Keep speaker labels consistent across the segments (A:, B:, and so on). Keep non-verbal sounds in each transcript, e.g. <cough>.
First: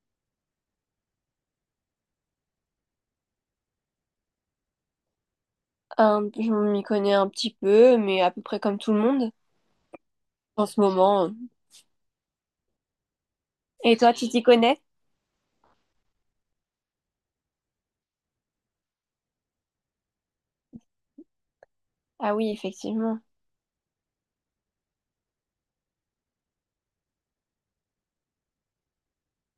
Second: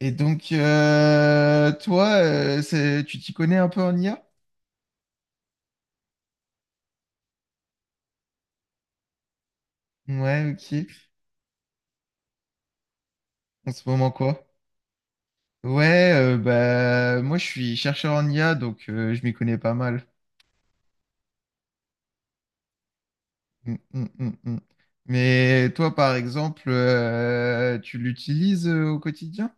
A: Toi, tu t'y connais un peu en IA?
B: Je m'y connais un petit peu, mais à peu près comme tout le monde
A: Ouais,
B: en ce
A: ok.
B: moment.
A: En ce
B: Et
A: moment,
B: toi, tu t'y
A: quoi?
B: connais?
A: Moi, je suis chercheur en IA, donc je m'y connais pas mal.
B: Ah oui, effectivement.
A: Mm, mm, mm, mm. Mais toi, par exemple, tu l'utilises au quotidien?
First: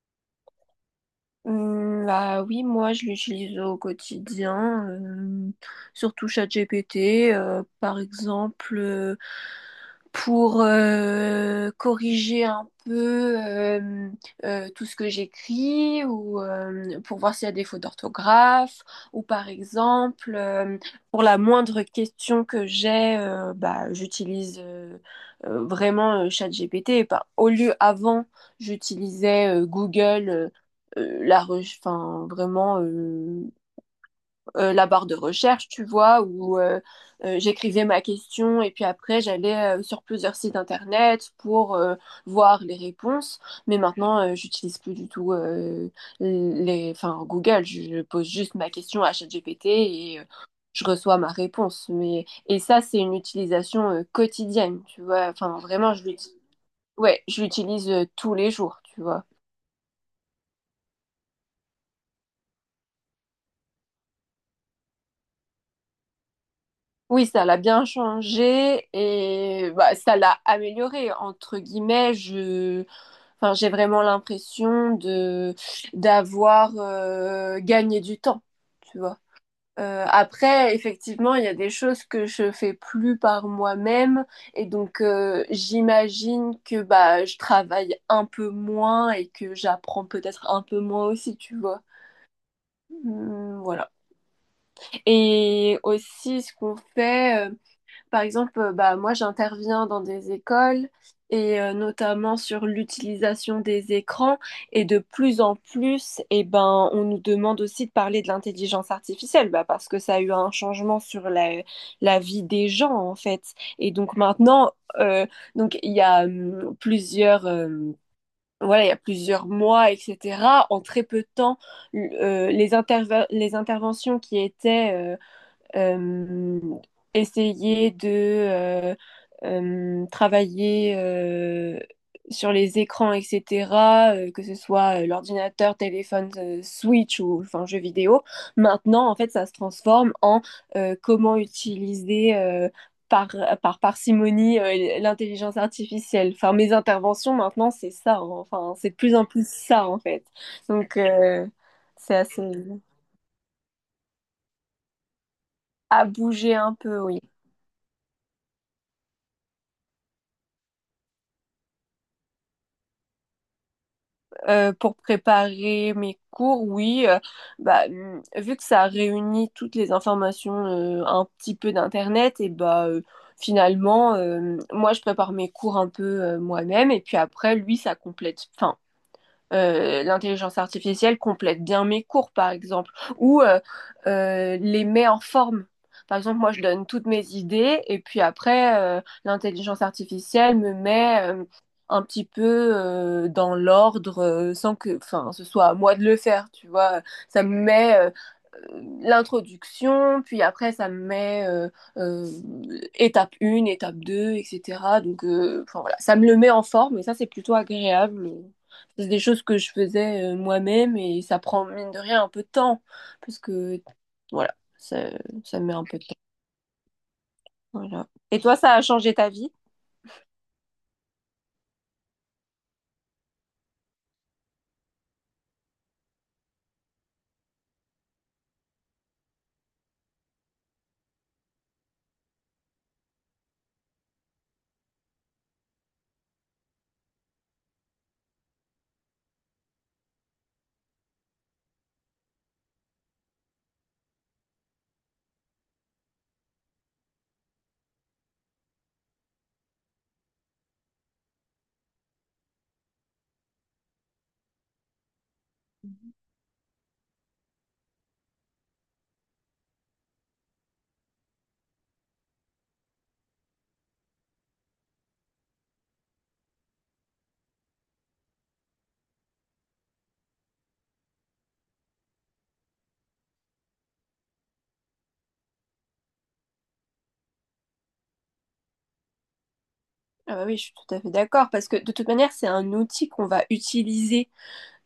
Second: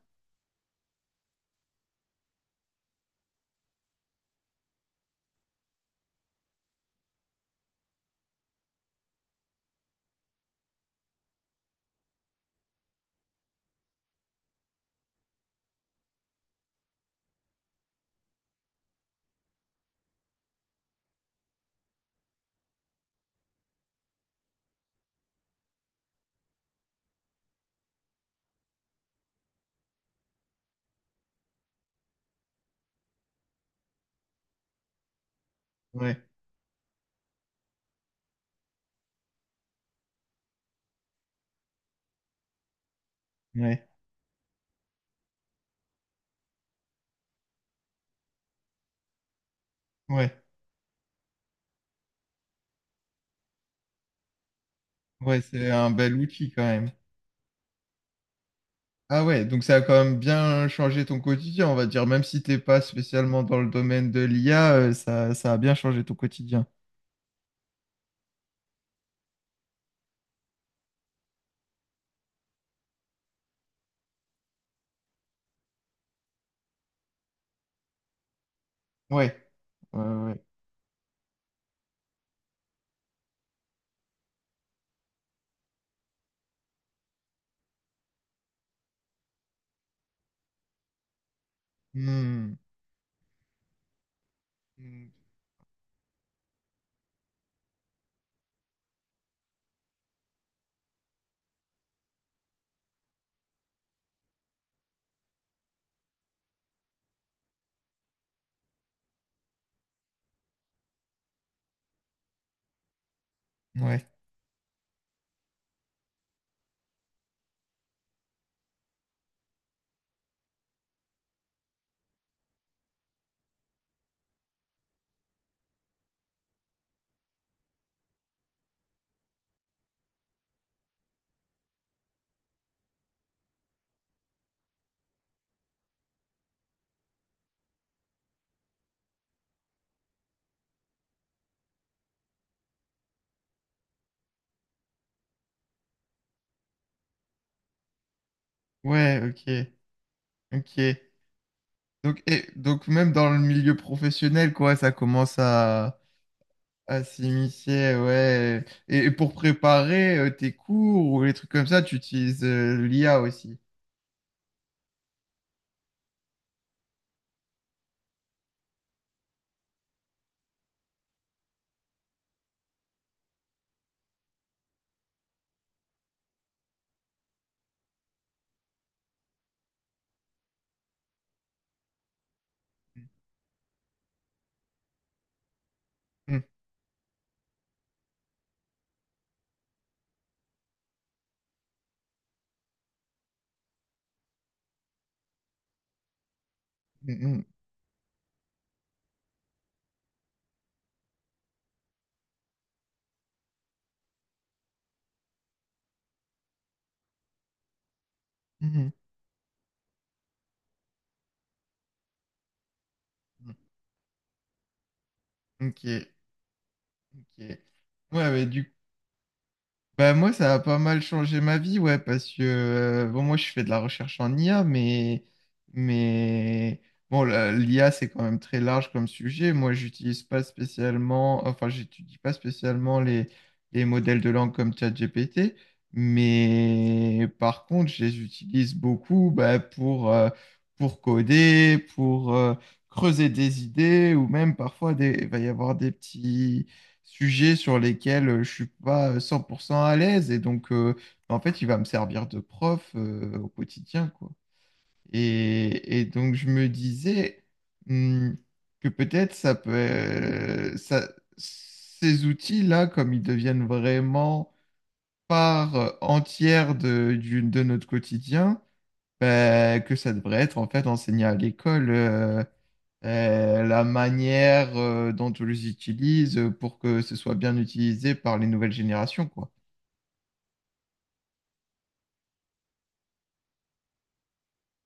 B: Bah oui, moi je l'utilise au quotidien, surtout ChatGPT, par exemple, pour corriger un peu tout ce que j'écris ou pour voir s'il y a des fautes d'orthographe ou par exemple, pour la moindre question que j'ai, bah, j'utilise vraiment ChatGPT. Bah, au lieu avant, j'utilisais Google enfin, vraiment la barre de recherche, tu
A: Ouais,
B: vois, où j'écrivais ma question et puis après j'allais sur plusieurs sites internet pour voir les réponses. Mais
A: ouais,
B: maintenant, j'utilise plus du tout les, enfin, Google. Je pose juste ma question à ChatGPT et
A: ouais.
B: je reçois ma réponse. Mais et ça, c'est une utilisation quotidienne, tu vois.
A: Ouais,
B: Enfin,
A: c'est un
B: vraiment, je
A: bel
B: l'utilise,
A: outil quand même.
B: ouais, je l'utilise tous les jours, tu
A: Ah
B: vois.
A: ouais, donc ça a quand même bien changé ton quotidien, on va dire. Même si t'es pas spécialement dans le domaine de l'IA, ça a bien changé ton quotidien.
B: Oui, ça l'a bien changé et bah, ça l'a amélioré, entre guillemets. Je... Enfin, j'ai vraiment l'impression de d'avoir gagné du temps, tu vois.
A: Ouais. Ouais, ouais.
B: Après, effectivement, il y a des choses que je fais plus par moi-même et donc j'imagine que bah je travaille un peu moins et que j'apprends peut-être un peu moins aussi, tu vois.
A: Hmm.
B: Voilà.
A: Hmm.
B: Et aussi, ce qu'on fait. Par exemple, bah, moi j'interviens dans des écoles et notamment sur l'utilisation des écrans et de plus en plus, eh ben, on nous demande aussi de parler de l'intelligence artificielle bah, parce que ça a eu un changement sur la vie des gens en fait. Et
A: Ouais.
B: donc maintenant, euh, donc, il y a voilà, il y a plusieurs mois, etc. En très peu de temps, les les interventions qui étaient euh, essayer de travailler sur les écrans, etc., que ce soit l'ordinateur, téléphone, Switch ou enfin jeux vidéo. Maintenant, en fait, ça se transforme en comment utiliser par, par parcimonie l'intelligence artificielle. Enfin, mes interventions maintenant, c'est ça. Hein. Enfin, c'est de plus
A: Ouais,
B: en plus
A: ok.
B: ça, en fait.
A: Ok.
B: Donc, c'est
A: Donc,
B: assez
A: et, donc même dans le milieu professionnel, quoi,
B: à bouger un peu,
A: à
B: oui.
A: s'immiscer, ouais. Et pour préparer tes cours ou les trucs comme ça, tu utilises l'IA aussi.
B: Pour préparer mes cours, oui, bah, vu que ça réunit toutes les informations un petit peu d'Internet, et bah finalement, moi je prépare mes cours un peu moi-même, et puis après, lui, ça complète. Enfin, l'intelligence artificielle complète bien mes cours, par exemple, ou les met en forme. Par exemple,
A: Hmm.
B: moi, je donne toutes mes idées et puis après, l'intelligence artificielle me met un petit peu dans l'ordre sans que, enfin, ce soit à moi de le faire, tu vois.
A: Hmm,
B: Ça me met l'introduction, puis après, ça me met euh, étape 1, étape 2, etc. Donc, enfin, voilà, ça me le met en forme et ça, c'est plutôt agréable.
A: hmm,
B: C'est des choses que je faisais moi-même et ça prend, mine de rien, un peu de temps. Parce
A: hmm.
B: que, voilà, ça met un peu de
A: Ok.
B: temps.
A: Ok.
B: Voilà.
A: Ouais,
B: Et
A: mais
B: toi, ça
A: du
B: a changé ta vie?
A: Bah moi, ça a pas mal changé ma vie, ouais, parce que bon, moi, je fais de la recherche en IA, mais bon, l'IA, c'est quand même très large comme sujet. Moi, j'utilise pas spécialement, enfin, j'étudie pas spécialement les modèles de langue comme ChatGPT, mais par contre, je les utilise beaucoup, bah, pour coder, pour creuser des idées, ou même parfois il va y avoir des petits sujets sur lesquels je suis pas 100% à l'aise. Et donc, en fait, il va me servir de prof au quotidien, quoi. Et donc, je me disais hmm, que peut-être ces outils-là, comme ils deviennent vraiment part entière de notre quotidien, ben, que ça devrait être en fait enseigné à l'école. La manière dont on les utilise pour que ce soit bien utilisé par les nouvelles générations, quoi.
B: Ah bah oui, je suis tout à fait d'accord. Parce que de toute manière, c'est un outil qu'on va utiliser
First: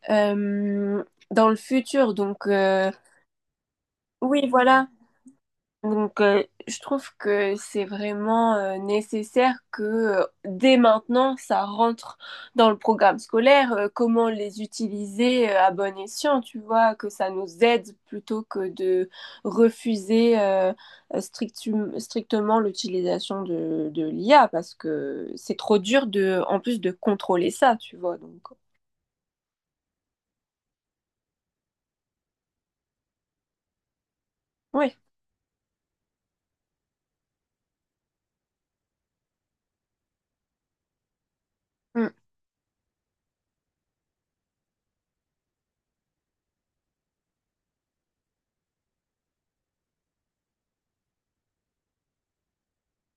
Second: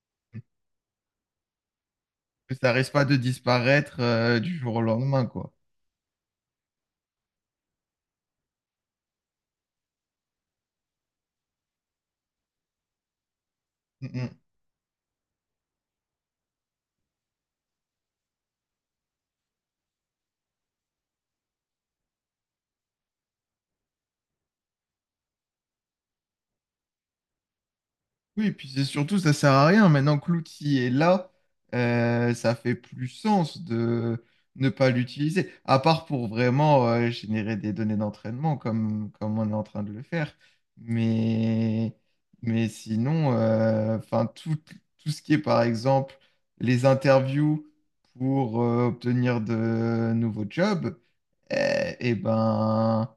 B: euh, dans le futur. Donc,
A: Que ça risque pas de disparaître
B: oui,
A: du jour au
B: voilà.
A: lendemain, quoi.
B: Donc, je trouve que c'est vraiment nécessaire que dès maintenant, ça rentre dans le programme scolaire,
A: Mm,
B: comment
A: mm.
B: les utiliser à bon escient, tu vois, que ça nous aide plutôt que de refuser strictement l'utilisation de l'IA, parce que c'est trop dur de, en plus de contrôler ça, tu vois. Donc,
A: Oui, et puis c'est surtout, ça sert à rien. Maintenant que l'outil est là, ça fait plus sens de ne pas
B: oui,
A: l'utiliser, à part pour vraiment générer des données d'entraînement comme on est en train de le faire. Mais,
B: Mm.
A: mais sinon, tout ce qui est, par exemple, les interviews pour obtenir de nouveaux jobs, et ben,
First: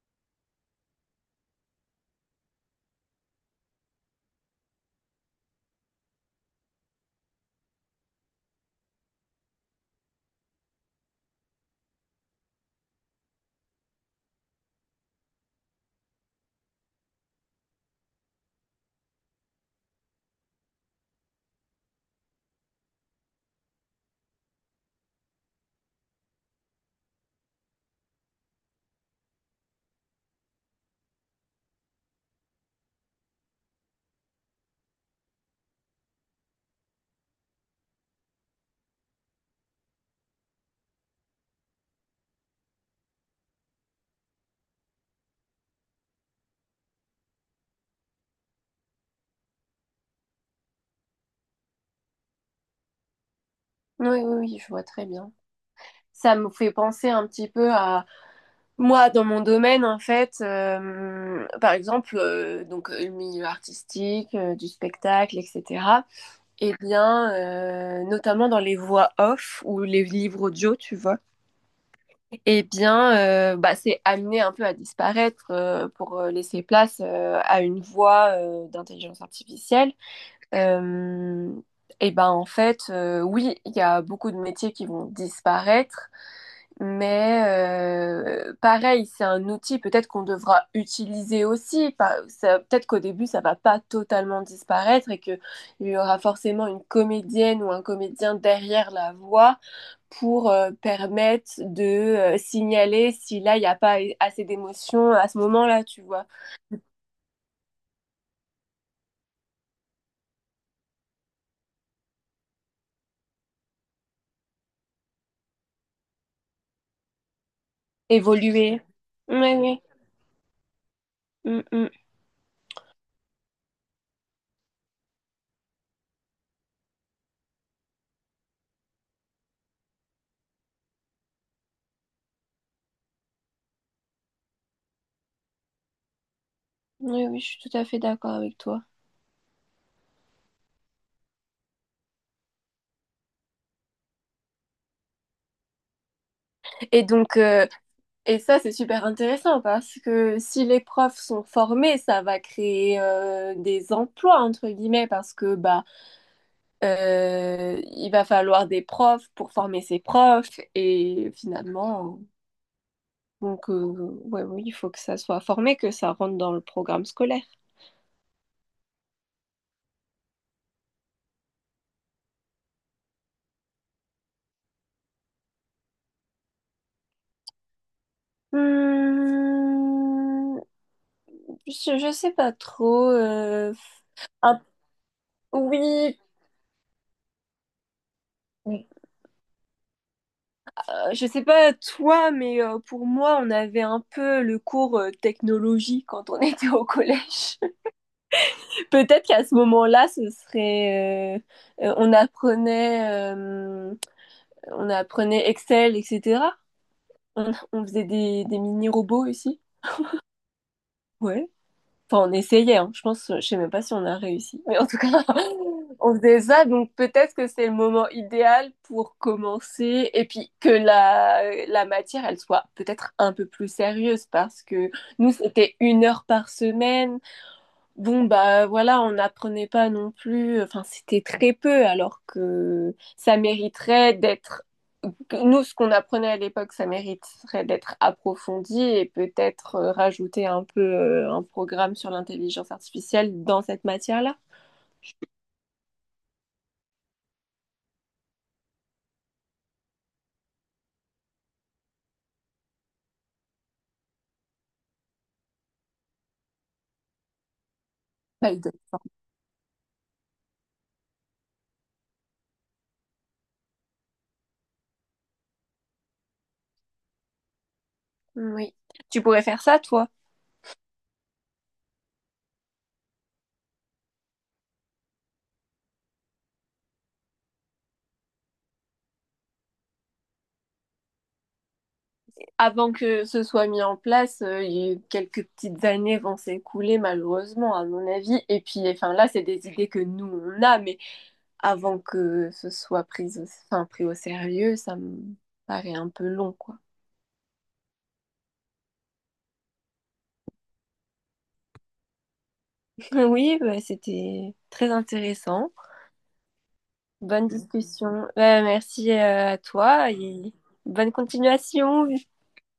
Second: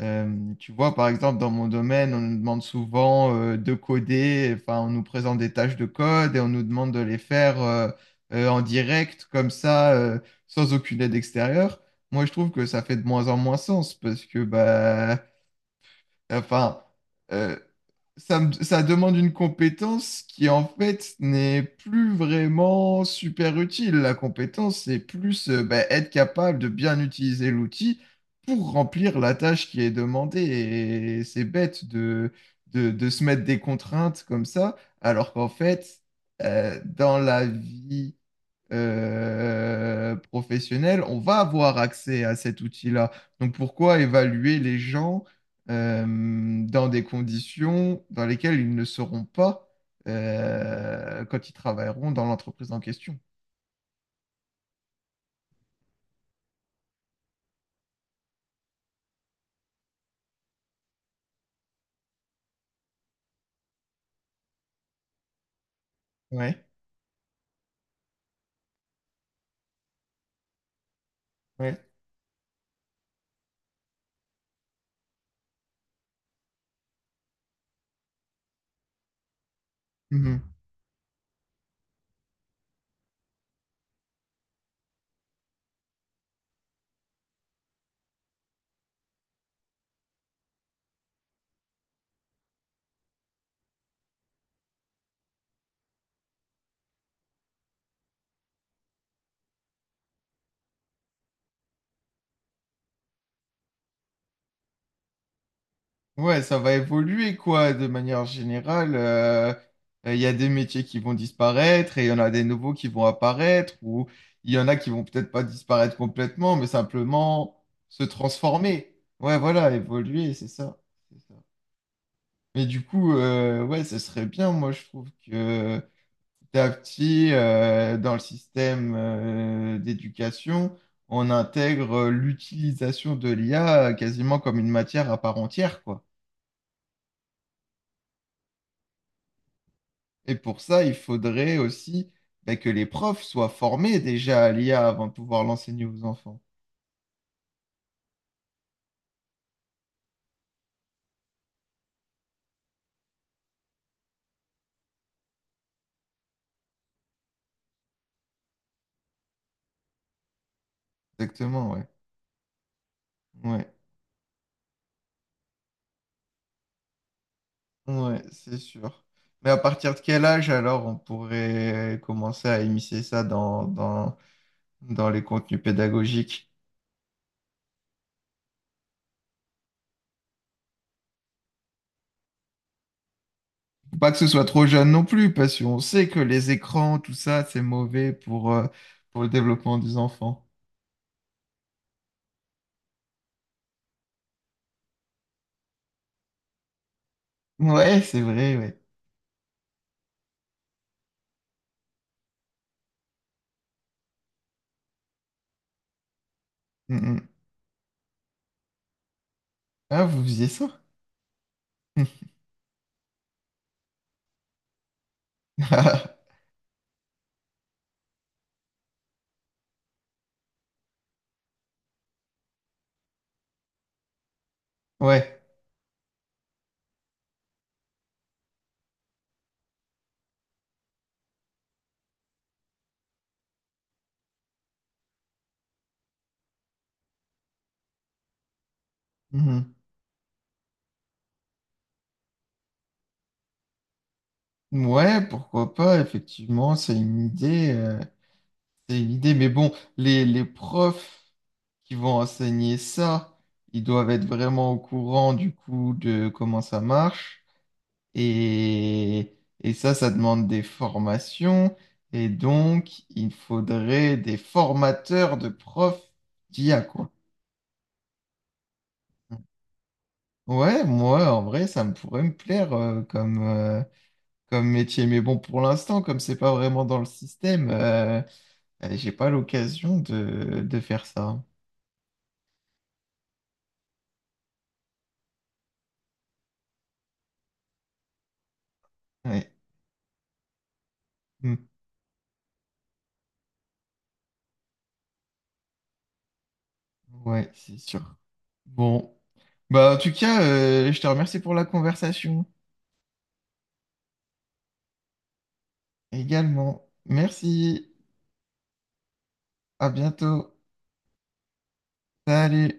A: tu vois, par exemple, dans mon domaine, on nous demande souvent de coder, enfin, on nous présente des tâches de code et on nous demande de les faire en direct, comme ça, sans aucune aide extérieure. Moi, je trouve que ça fait de moins en moins sens parce que Enfin, euh, ça demande une compétence qui en fait n'est plus vraiment super utile. La compétence, c'est plus bah, être capable de bien utiliser l'outil pour remplir la tâche qui est demandée. Et c'est bête de se mettre des contraintes comme ça, alors qu'en fait, dans la vie professionnelle, on va avoir accès à cet outil-là. Donc pourquoi évaluer les gens euh, dans des conditions dans lesquelles ils ne seront pas quand ils travailleront dans l'entreprise en question?
B: Oui, oui, oui, je vois très bien. Ça me fait penser un petit peu à Moi, dans mon domaine, en fait, par exemple, donc le milieu artistique, du spectacle, etc.
A: Ouais,
B: Eh bien, notamment dans les voix off ou les livres audio, tu vois.
A: ouais.
B: Eh bien, bah, c'est amené un peu à disparaître pour laisser place à une voix d'intelligence artificielle. Euh, eh ben, en fait, oui, il y a beaucoup de métiers qui vont disparaître. Mais pareil, c'est un outil peut-être qu'on devra utiliser aussi. Peut-être qu'au début, ça va pas totalement disparaître et qu'il y aura forcément une comédienne ou un comédien derrière la voix pour permettre de signaler si là, il n'y a pas assez d'émotion à ce moment-là, tu vois.
A: Ouais, ça va évoluer quoi, de manière générale. Il y a des métiers qui vont disparaître et il y en a des nouveaux qui vont apparaître ou il y en a qui vont peut-être pas disparaître complètement, mais simplement se
B: Évoluer.
A: transformer. Ouais,
B: Oui,
A: voilà,
B: oui.
A: évoluer, c'est ça. C'est ça.
B: Mm, mm.
A: Mais du coup, ouais, ce serait bien, moi je trouve que petit à petit, dans le système d'éducation, on intègre l'utilisation de l'IA quasiment comme une matière à part entière, quoi.
B: Oui, oui, je suis tout à fait d'accord avec toi.
A: Et pour ça, il faudrait aussi bah, que les profs soient formés déjà à l'IA avant de pouvoir l'enseigner aux enfants.
B: Et donc, Et ça, c'est super intéressant parce que si les profs sont formés, ça va créer des emplois, entre guillemets, parce que bah, il va falloir des profs pour former ces profs. Et
A: Exactement, ouais.
B: finalement, donc,
A: Ouais,
B: ouais, oui, il faut que ça soit formé, que ça rentre dans le programme scolaire.
A: ouais, c'est sûr. Mais à partir de quel âge alors on pourrait commencer à immiscer ça dans les contenus pédagogiques?
B: Hmm, je sais pas trop.
A: Faut Pas que ce soit
B: Un-
A: trop jeune non plus, parce qu'on sait que les écrans, tout ça, c'est mauvais
B: oui,
A: pour le développement des enfants.
B: Je sais pas toi, mais pour moi, on avait un peu le cours technologie quand on <laughs> était au collège.
A: Ouais, c'est vrai, ouais.
B: <laughs> Peut-être qu'à ce moment-là, ce serait, on apprenait Excel, etc.
A: Mm, mm.
B: On faisait des mini-robots aussi.
A: Ah, vous faisiez ça?
B: Ouais. Enfin, on essayait, hein. Je pense, je sais même pas si on a réussi. Mais en tout cas, <laughs> on
A: <laughs>
B: faisait ça. Donc peut-être que c'est le moment idéal pour commencer. Et puis que la matière, elle soit peut-être un peu plus sérieuse parce que nous,
A: Ouais.
B: c'était 1 heure par semaine. Bon, bah voilà, on n'apprenait pas non plus, enfin c'était très peu alors que ça mériterait d'être, que nous ce qu'on apprenait à l'époque, ça mériterait d'être approfondi et
A: Mmh.
B: peut-être rajouter un peu un programme sur l'intelligence artificielle dans cette matière-là.
A: Ouais, pourquoi pas, effectivement, c'est une idée, mais bon, les profs qui vont enseigner ça, ils doivent être vraiment au courant du coup de comment ça marche,
B: Pas exactement.
A: et ça demande des formations, et donc il faudrait des formateurs de profs d'IA quoi.
B: Oui. Tu pourrais faire ça, toi.
A: Ouais, moi, en vrai, ça me pourrait me plaire comme métier. Mais bon, pour l'instant, comme c'est pas vraiment dans le système, J'ai pas l'occasion de faire ça.
B: Avant que ce soit mis en place, quelques petites années vont s'écouler, malheureusement, à mon avis. Et puis, enfin, là, c'est
A: Ouais,
B: des idées que nous, on a, mais
A: hmm.
B: avant que ce soit pris au, enfin, pris au sérieux, ça me paraît un peu long, quoi.
A: Ouais, c'est sûr. Bon. Bah, en tout cas, je te remercie pour la conversation
B: <laughs> Oui, bah, c'était très intéressant.
A: également.
B: Bonne
A: Merci.
B: discussion. Bah, merci à
A: À
B: toi
A: bientôt.
B: et bonne continuation.
A: Salut.